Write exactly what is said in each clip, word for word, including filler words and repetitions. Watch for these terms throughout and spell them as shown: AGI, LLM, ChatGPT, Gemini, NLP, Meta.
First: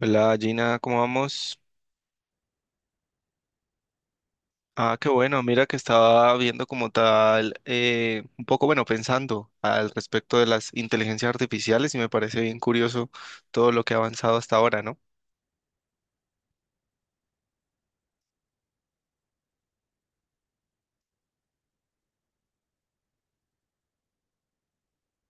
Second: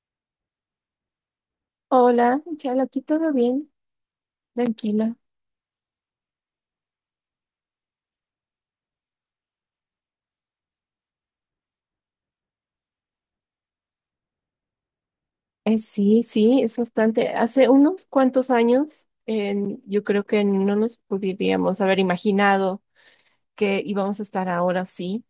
Hola Gina, ¿cómo vamos? Hola, Chal, aquí todo bien, Ah, qué tranquila. bueno, mira que estaba viendo como tal, eh, un poco bueno, pensando al respecto de las inteligencias artificiales y me parece bien curioso todo lo que ha avanzado hasta ahora, ¿no? Eh, sí, sí, es bastante. Hace unos cuantos años, en- yo creo que no nos podríamos haber imaginado que íbamos a estar ahora sí,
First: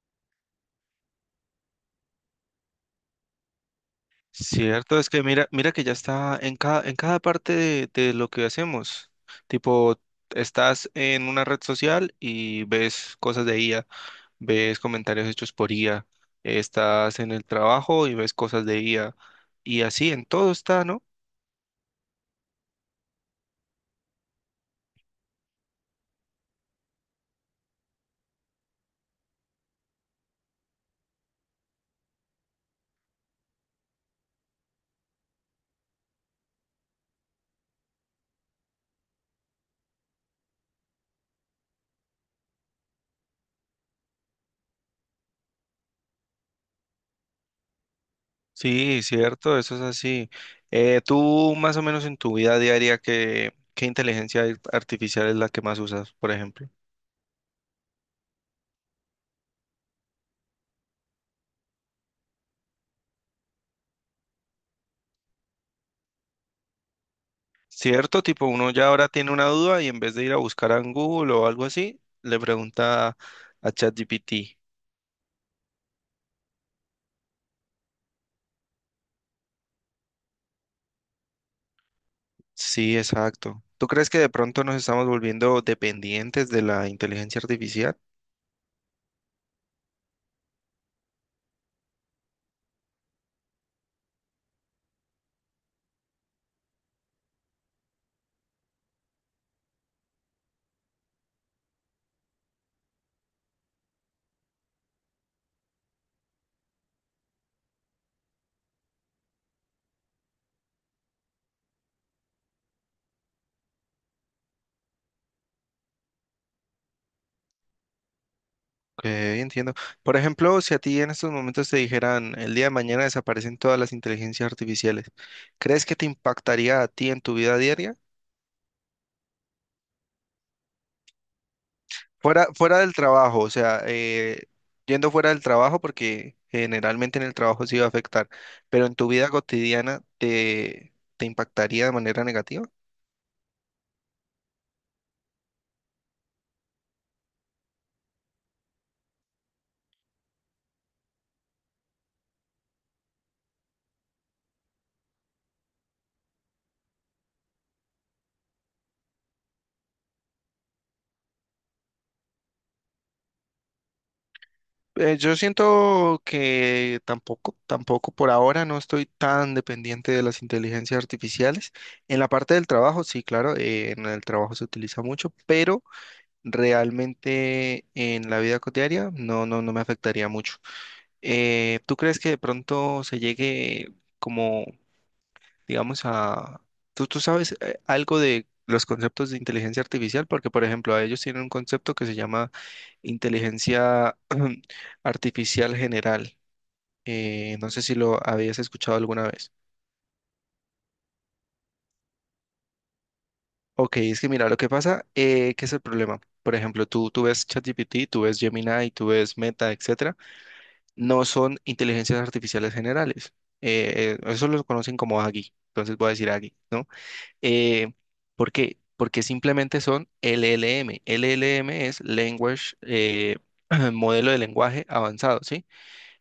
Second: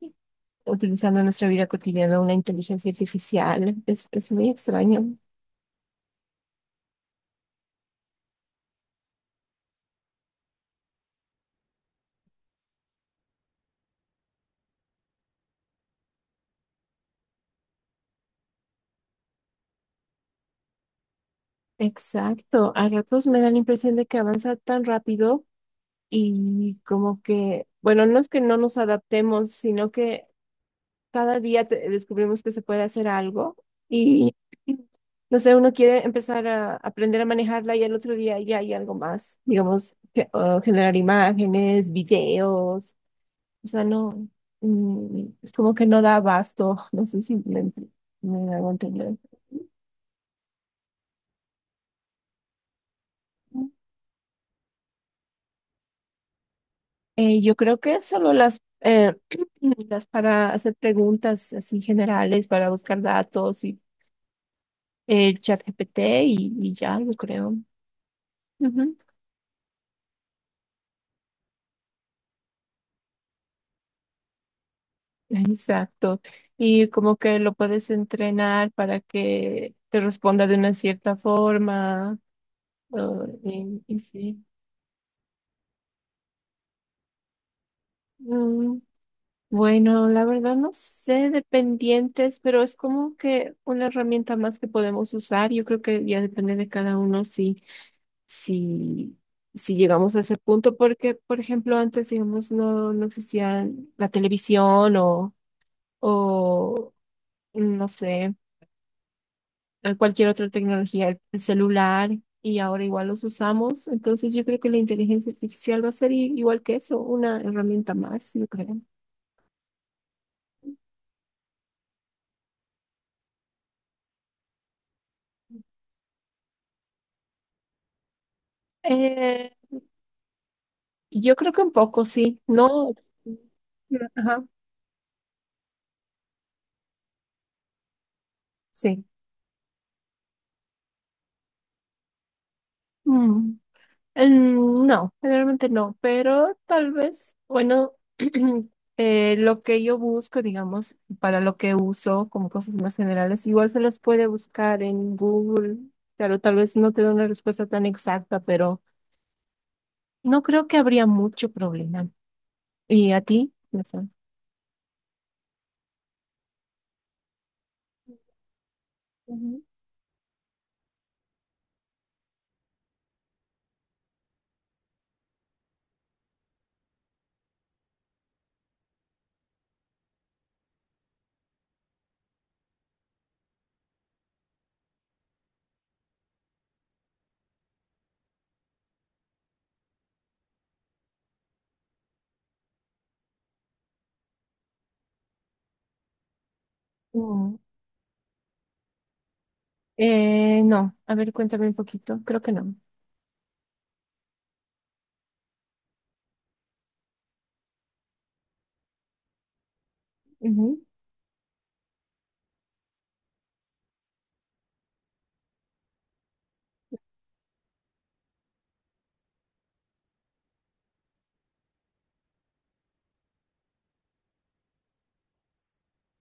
utilizando en nuestra vida cotidiana una inteligencia artificial. Es, es muy Cierto, es extraño. que mira, mira que ya está en cada, en cada parte de, de lo que hacemos. Tipo, estás en una red social y ves cosas de I A, ves comentarios hechos por I A, estás en el trabajo y ves cosas de I A. Y así en todo está, ¿no? Exacto, a ratos me da la impresión de que avanza tan rápido y como que, bueno, no es que no nos adaptemos, sino que cada día te- descubrimos que se puede hacer algo y, no sé, uno quiere empezar a aprender a manejarla y al otro día ya hay algo más, digamos, ge- o generar imágenes, videos, o sea, no, mm, es como que no da abasto, no sé si me, ent- me hago Sí, entender. cierto, eso es así. Eh, tú más o menos en tu vida diaria, ¿qué, qué inteligencia ar- artificial es la que más usas, por ejemplo? Eh, yo creo que solo las, eh, las para hacer preguntas así generales, para buscar datos y el chat G P T y, y ya, yo creo. Cierto, tipo uno ya Ujú. ahora tiene una duda y en vez de ir a buscar a Google o algo así, le pregunta a ChatGPT. Exacto. Y como que lo puedes entrenar para que te responda de una cierta forma. Sí, o- exacto. y, ¿Tú y crees que de sí. pronto nos estamos volviendo dependientes de la inteligencia artificial? Mm, bueno, la verdad no sé de pendientes, pero es como que una herramienta más que podemos usar. Yo creo que ya depende de cada uno si, si, si llegamos a ese punto, porque, por ejemplo, antes, digamos, no, no existía la televisión o, o no sé a cualquier otra tecnología, el celular, y ahora igual los usamos. Entonces yo creo que la inteligencia artificial va a ser i- igual que eso, una herramienta más, yo creo. Ok, entiendo. Por ejemplo, si a ti en estos momentos te dijeran, el día de mañana desaparecen todas las inteligencias artificiales, ¿crees que te impactaría a ti en tu vida diaria? Eh, yo creo que un poco, sí. Fuera, fuera No. del trabajo, o sea, Ajá, eh, yendo fuera del trabajo, porque generalmente en el trabajo sí va a afectar, pero en sí. tu vida cotidiana, ¿te, te impactaría de manera negativa? Mm, mm, No, generalmente no, pero tal vez, bueno, eh, lo que yo busco, digamos, para lo que uso como cosas más generales, igual se las puede buscar en Google. Claro, tal vez no te da una respuesta tan exacta, pero no creo que habría mucho problema. ¿Y a ti? No sé. Eh, yo siento que tampoco, tampoco por ahora no estoy tan Ujú. dependiente de las inteligencias artificiales. En la parte del trabajo, sí, claro, eh, en el trabajo se utiliza mucho, pero realmente en la vida cotidiana no, no, no me afectaría mucho. Eh, ¿tú crees que de pronto se llegue como digamos, a... Tú, tú sabes eh, algo de los conceptos de inteligencia artificial, porque, por ejemplo, a ellos tienen un concepto que se llama inteligencia artificial general. Eh, Mm, No sé si lo habías escuchado alguna vez. eh, no, a ver, cuéntame un poquito. Creo que no. Ok, es que mira, lo que pasa, eh, ¿qué es el problema? Por ejemplo, tú, tú ves ChatGPT, tú ves Gemini, tú ves Meta, etcétera, Ujú. no son inteligencias artificiales generales. Eh, eh, eso lo conocen como A G I, entonces voy a decir A G I, ¿no? Eh, ¿Por qué? Porque simplemente son L L M. L L M es Language, eh, modelo de lenguaje avanzado, ¿sí?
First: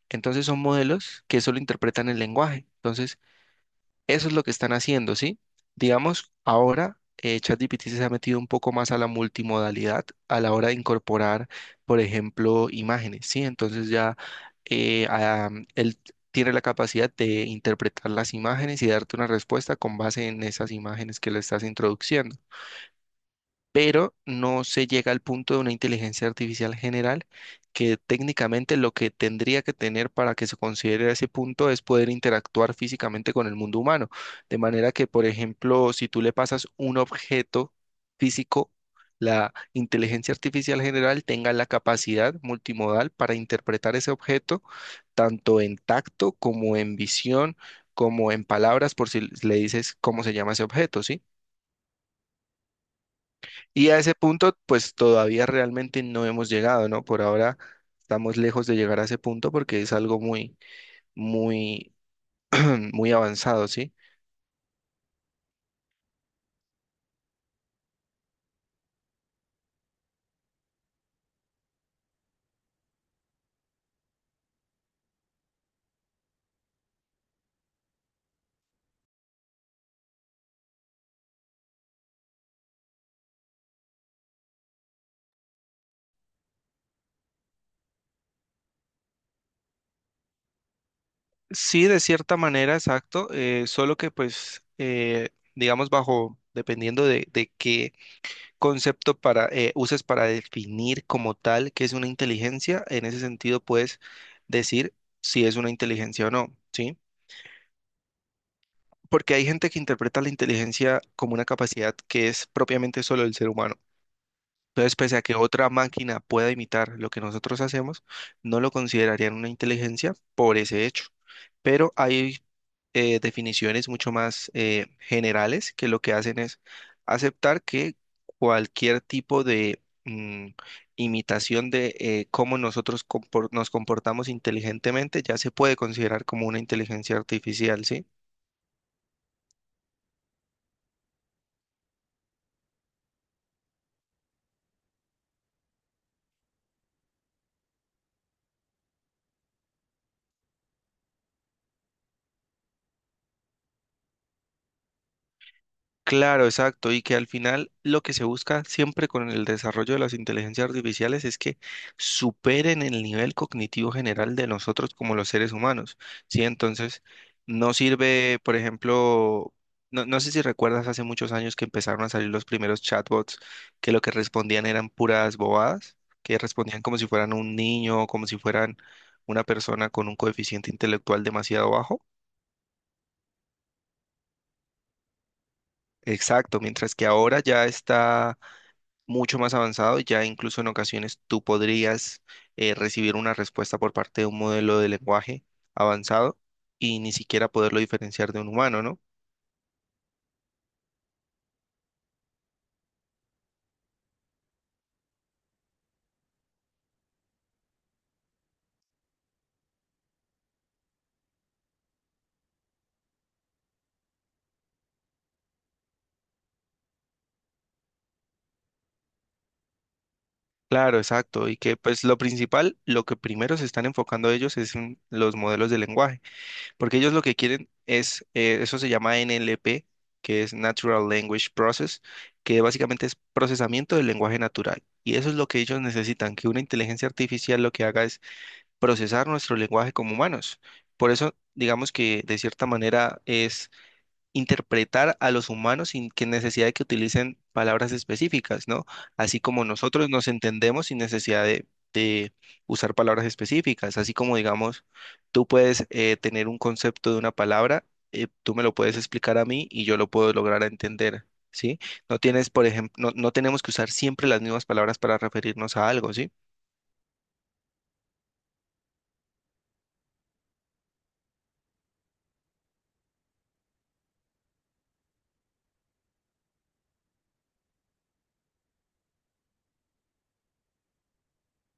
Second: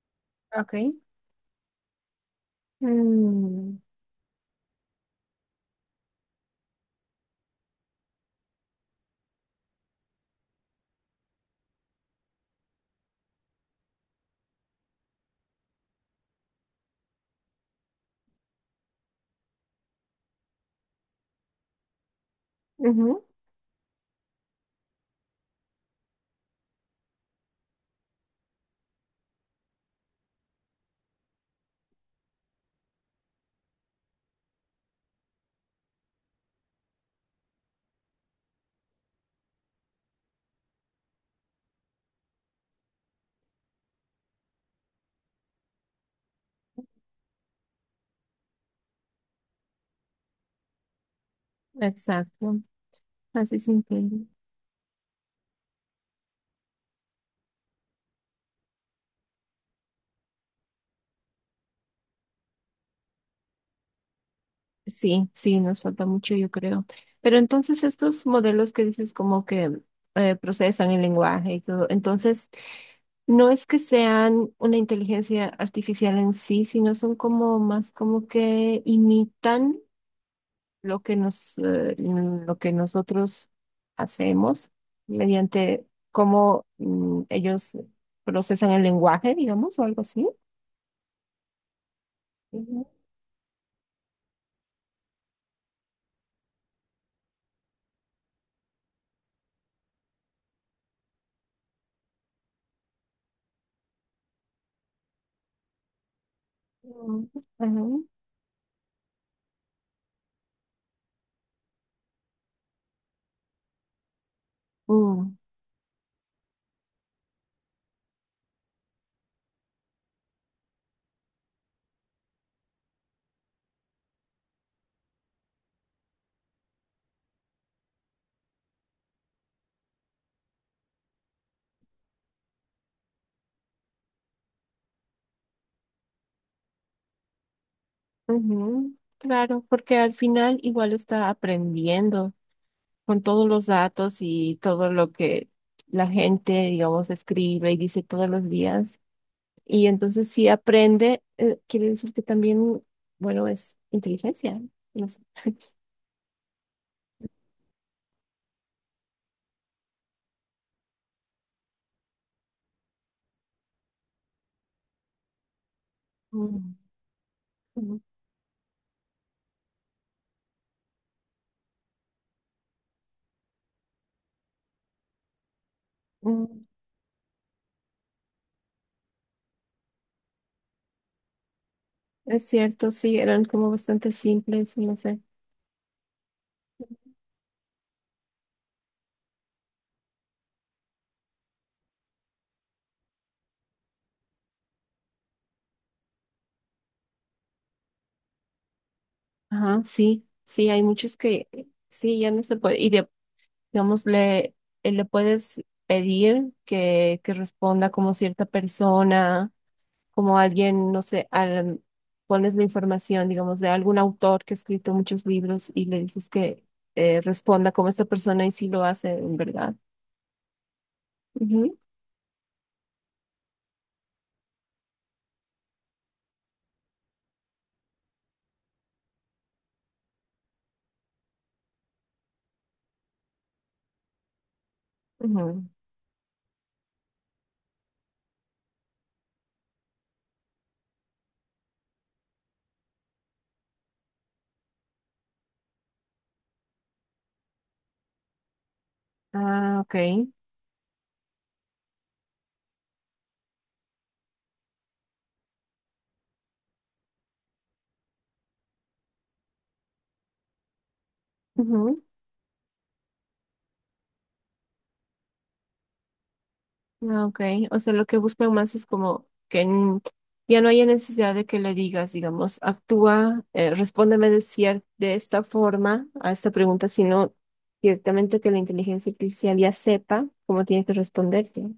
Entonces son Ok. modelos que solo interpretan el lenguaje. Entonces, Mm, eso es lo que están haciendo, ¿sí? Digamos, ahora eh, ChatGPT se ha metido un poco más a la multimodalidad a la hora de incorporar, por ejemplo, imágenes, ¿sí? Entonces ya eh, ah, él tiene la capacidad de interpretar las imágenes y darte una respuesta con base en esas imágenes que le estás introduciendo, ujú, pero no se llega al punto de una inteligencia artificial general que técnicamente lo que tendría que tener para que se considere ese punto es poder interactuar físicamente con el mundo humano. De manera que, por ejemplo, si tú le pasas un objeto físico, la inteligencia artificial general tenga la capacidad multimodal para interpretar ese objeto tanto en tacto como en visión, como en palabras, por si le dices cómo se llama ese objeto, ¿sí? exacto. Así se Y a ese entiende. punto, pues todavía realmente no hemos llegado, ¿no? Por ahora estamos lejos de llegar a ese punto porque es algo muy, muy, muy avanzado, ¿sí? Sí, sí, nos falta mucho, yo creo. Pero entonces estos modelos que dices como que eh, procesan el lenguaje y todo, entonces no es que sean una inteligencia artificial en sí, sino son como más como que imitan. Lo que nos, eh, mm, lo que nosotros hacemos mediante cómo mm, ellos procesan el lenguaje, digamos, o algo así. Sí, de cierta manera, Ujú, exacto, eh, solo que pues, eh, digamos, bajo, dependiendo de, de qué concepto para, eh, uses para definir como tal qué es una inteligencia, en ese sentido puedes decir si es una inteligencia o no, ¿sí? ujú, Porque hay gente que interpreta la inteligencia como una capacidad que es propiamente solo del ser humano. Entonces, pese ujú, a que mm, otra máquina pueda imitar lo que nosotros hacemos, no lo considerarían una inteligencia por ese hecho. Pero hay eh, definiciones mucho más eh, generales que lo que hacen es aceptar que cualquier tipo de mm, imitación de eh, cómo nosotros compor- nos comportamos inteligentemente ya se puede considerar como una inteligencia artificial, ¿sí? ujú. Claro, porque al final igual está aprendiendo con todos los datos y todo lo que la gente, digamos, escribe y dice todos los días. Y entonces si aprende, eh, quiere decir que también, bueno, es inteligencia. No sé. Claro, exacto, y que al final lo que se busca siempre con el desarrollo de las inteligencias artificiales es que superen el nivel cognitivo general de nosotros como los seres humanos, ¿sí? Entonces, no Mm, sirve, por ejemplo, no, no sé si recuerdas hace muchos años que empezaron a salir los primeros chatbots que lo que respondían eran puras bobadas, que mm, respondían como si fueran un niño, como si fueran una persona con un coeficiente intelectual demasiado bajo. es cierto, sí, eran como bastante simples, no sé. Exacto, mientras que ahora ya está mucho más avanzado, ya incluso en ocasiones tú podrías eh, recibir una respuesta por parte de un modelo de lenguaje avanzado y ni siquiera poderlo diferenciar de un humano, ¿no? Ajá, sí, sí, hay muchos que sí, ya no se puede. Y de- digamos, le, eh, le puedes pedir que, que responda como cierta persona, como alguien, no sé, al- pones la información, digamos, de algún autor que ha escrito muchos libros y le dices que eh, responda como esta persona y sí lo hace, en verdad. Claro, exacto. Y Ujú, que pues lo principal, lo que primero se están enfocando ellos es en los modelos de lenguaje, porque ellos lo que quieren es, eh, eso se llama N L P, que es Natural Language Process, que básicamente es procesamiento del lenguaje natural. Y eso es lo que ujú. ellos necesitan, que una inteligencia artificial lo que haga es procesar nuestro lenguaje como humanos. Por eso, digamos que de cierta manera es interpretar a los humanos sin que necesidad de que utilicen palabras específicas, ¿no? Así como Ah, ok. nosotros nos entendemos sin necesidad de, de usar palabras específicas, así como, digamos, tú puedes eh, tener un concepto de una palabra, eh, tú me lo puedes explicar a mí y yo lo puedo lograr entender. ¿Sí? No tienes, por ejemplo, no, no tenemos que usar siempre las mismas palabras para referirnos a algo, ¿sí? Ah, ok, o sea, lo que buscan más es como que n- ya no haya necesidad de que le digas, digamos, actúa, eh, respóndeme de cier- de esta forma a esta pregunta, sino directamente que la inteligencia artificial ya sepa cómo tiene que responderte.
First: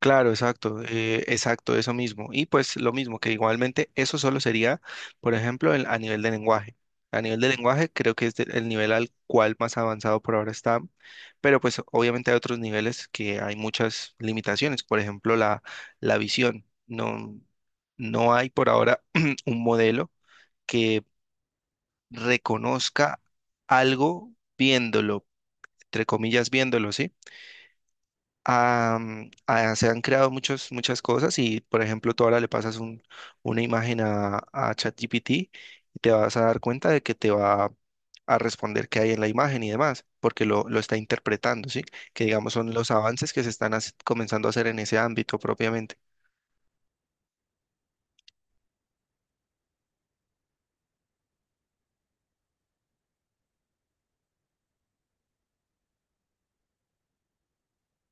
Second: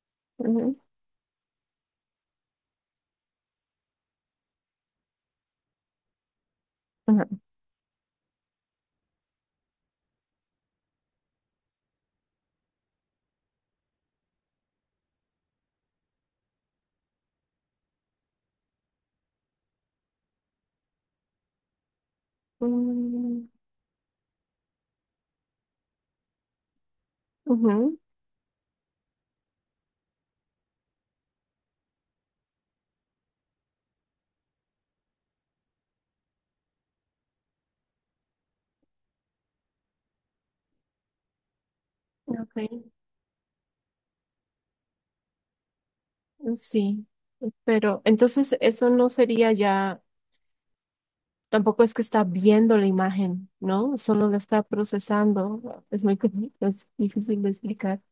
Claro, Ujú, exacto, eh, exacto, eso mismo. Y pues lo mismo, que igualmente eso solo sería, por ejemplo, el- a nivel de lenguaje. A ajá. nivel de lenguaje creo que es de- el nivel al cual más avanzado por ahora está, pero pues obviamente hay otros niveles que hay muchas limitaciones, por ejemplo, la, la visión. No, no hay por ahora un modelo que reconozca Mm, algo viéndolo, entre comillas, viéndolo, ¿sí? ujú, Am, ah, se han creado muchos, muchas cosas y, por ejemplo, tú ahora le pasas un- una imagen a, a ChatGPT y te vas a dar cuenta de que te va a responder qué hay en la imagen y demás, porque lo, lo está interpretando, ¿sí? Que digamos ok, son los avances que se están haci- comenzando a hacer en ese ámbito propiamente. sí, pero entonces eso no sería ya, tampoco es que está viendo la imagen, ¿no? Solo la está procesando. Es muy, com- es difícil de explicar.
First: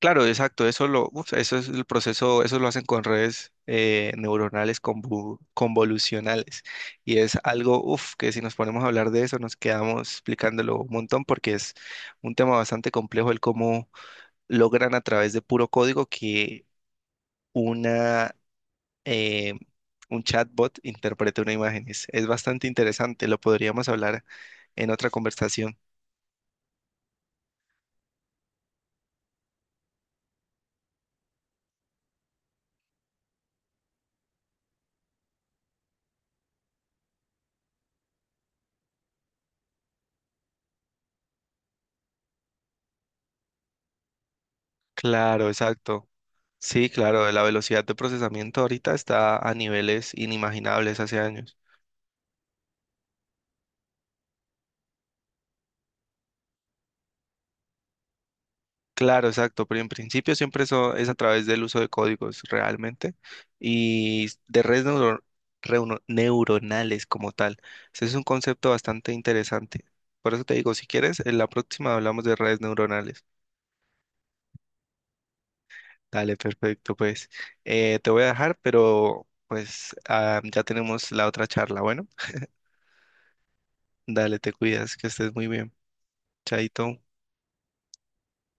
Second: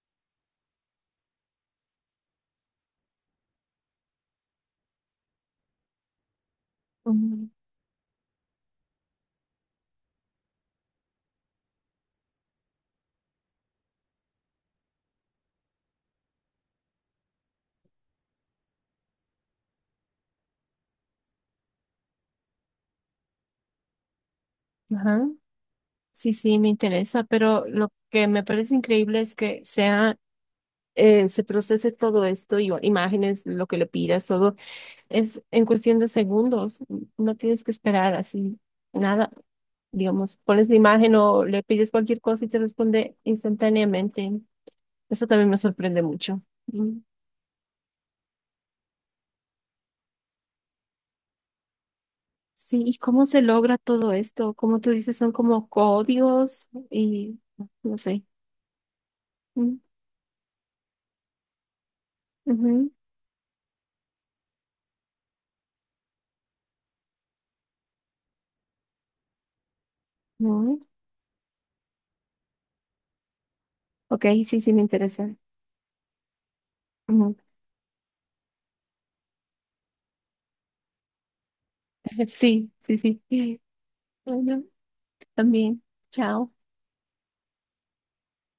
Claro, exacto, eso lo, uf, eso es el proceso, eso lo hacen con redes eh, neuronales convu- convolucionales y es algo, uf, que si nos ponemos a hablar de eso nos quedamos explicándolo un montón porque es un tema bastante complejo el cómo logran a través de puro código que una eh, un chatbot interprete una imagen. Es, es bastante interesante, lo podríamos hablar en otra Ajá. conversación. Sí, sí, me interesa, pero lo que me parece increíble es que sea, eh, se procese todo esto y o- imágenes, lo que le pidas, todo es en cuestión de segundos. n- No tienes que esperar así nada. Digamos, pones la imagen o le pides cualquier cosa y te responde instantáneamente. Eso Claro, también me sorprende exacto. mucho. Sí, Mm. claro, la velocidad de procesamiento ahorita está a niveles inimaginables hace años. Sí, ¿y cómo se logra todo esto? Como tú dices, son como códigos y no sé. Claro, exacto, Mm, pero en principio siempre eso es a través del uso de códigos ujú, realmente y de redes neuro- reuno- neuronales como tal. Ese es un concepto bastante interesante. Por eso te digo, mm. si quieres, en la próxima hablamos de redes neuronales. Ok, sí, sí, me interesa. Dale, perfecto, pues Ujú. eh, te voy a dejar, pero pues ah, ya tenemos la otra charla. Bueno, Sí, sí, sí. dale, te Bueno, cuidas, que estés muy bien. también. Chao. Chaito.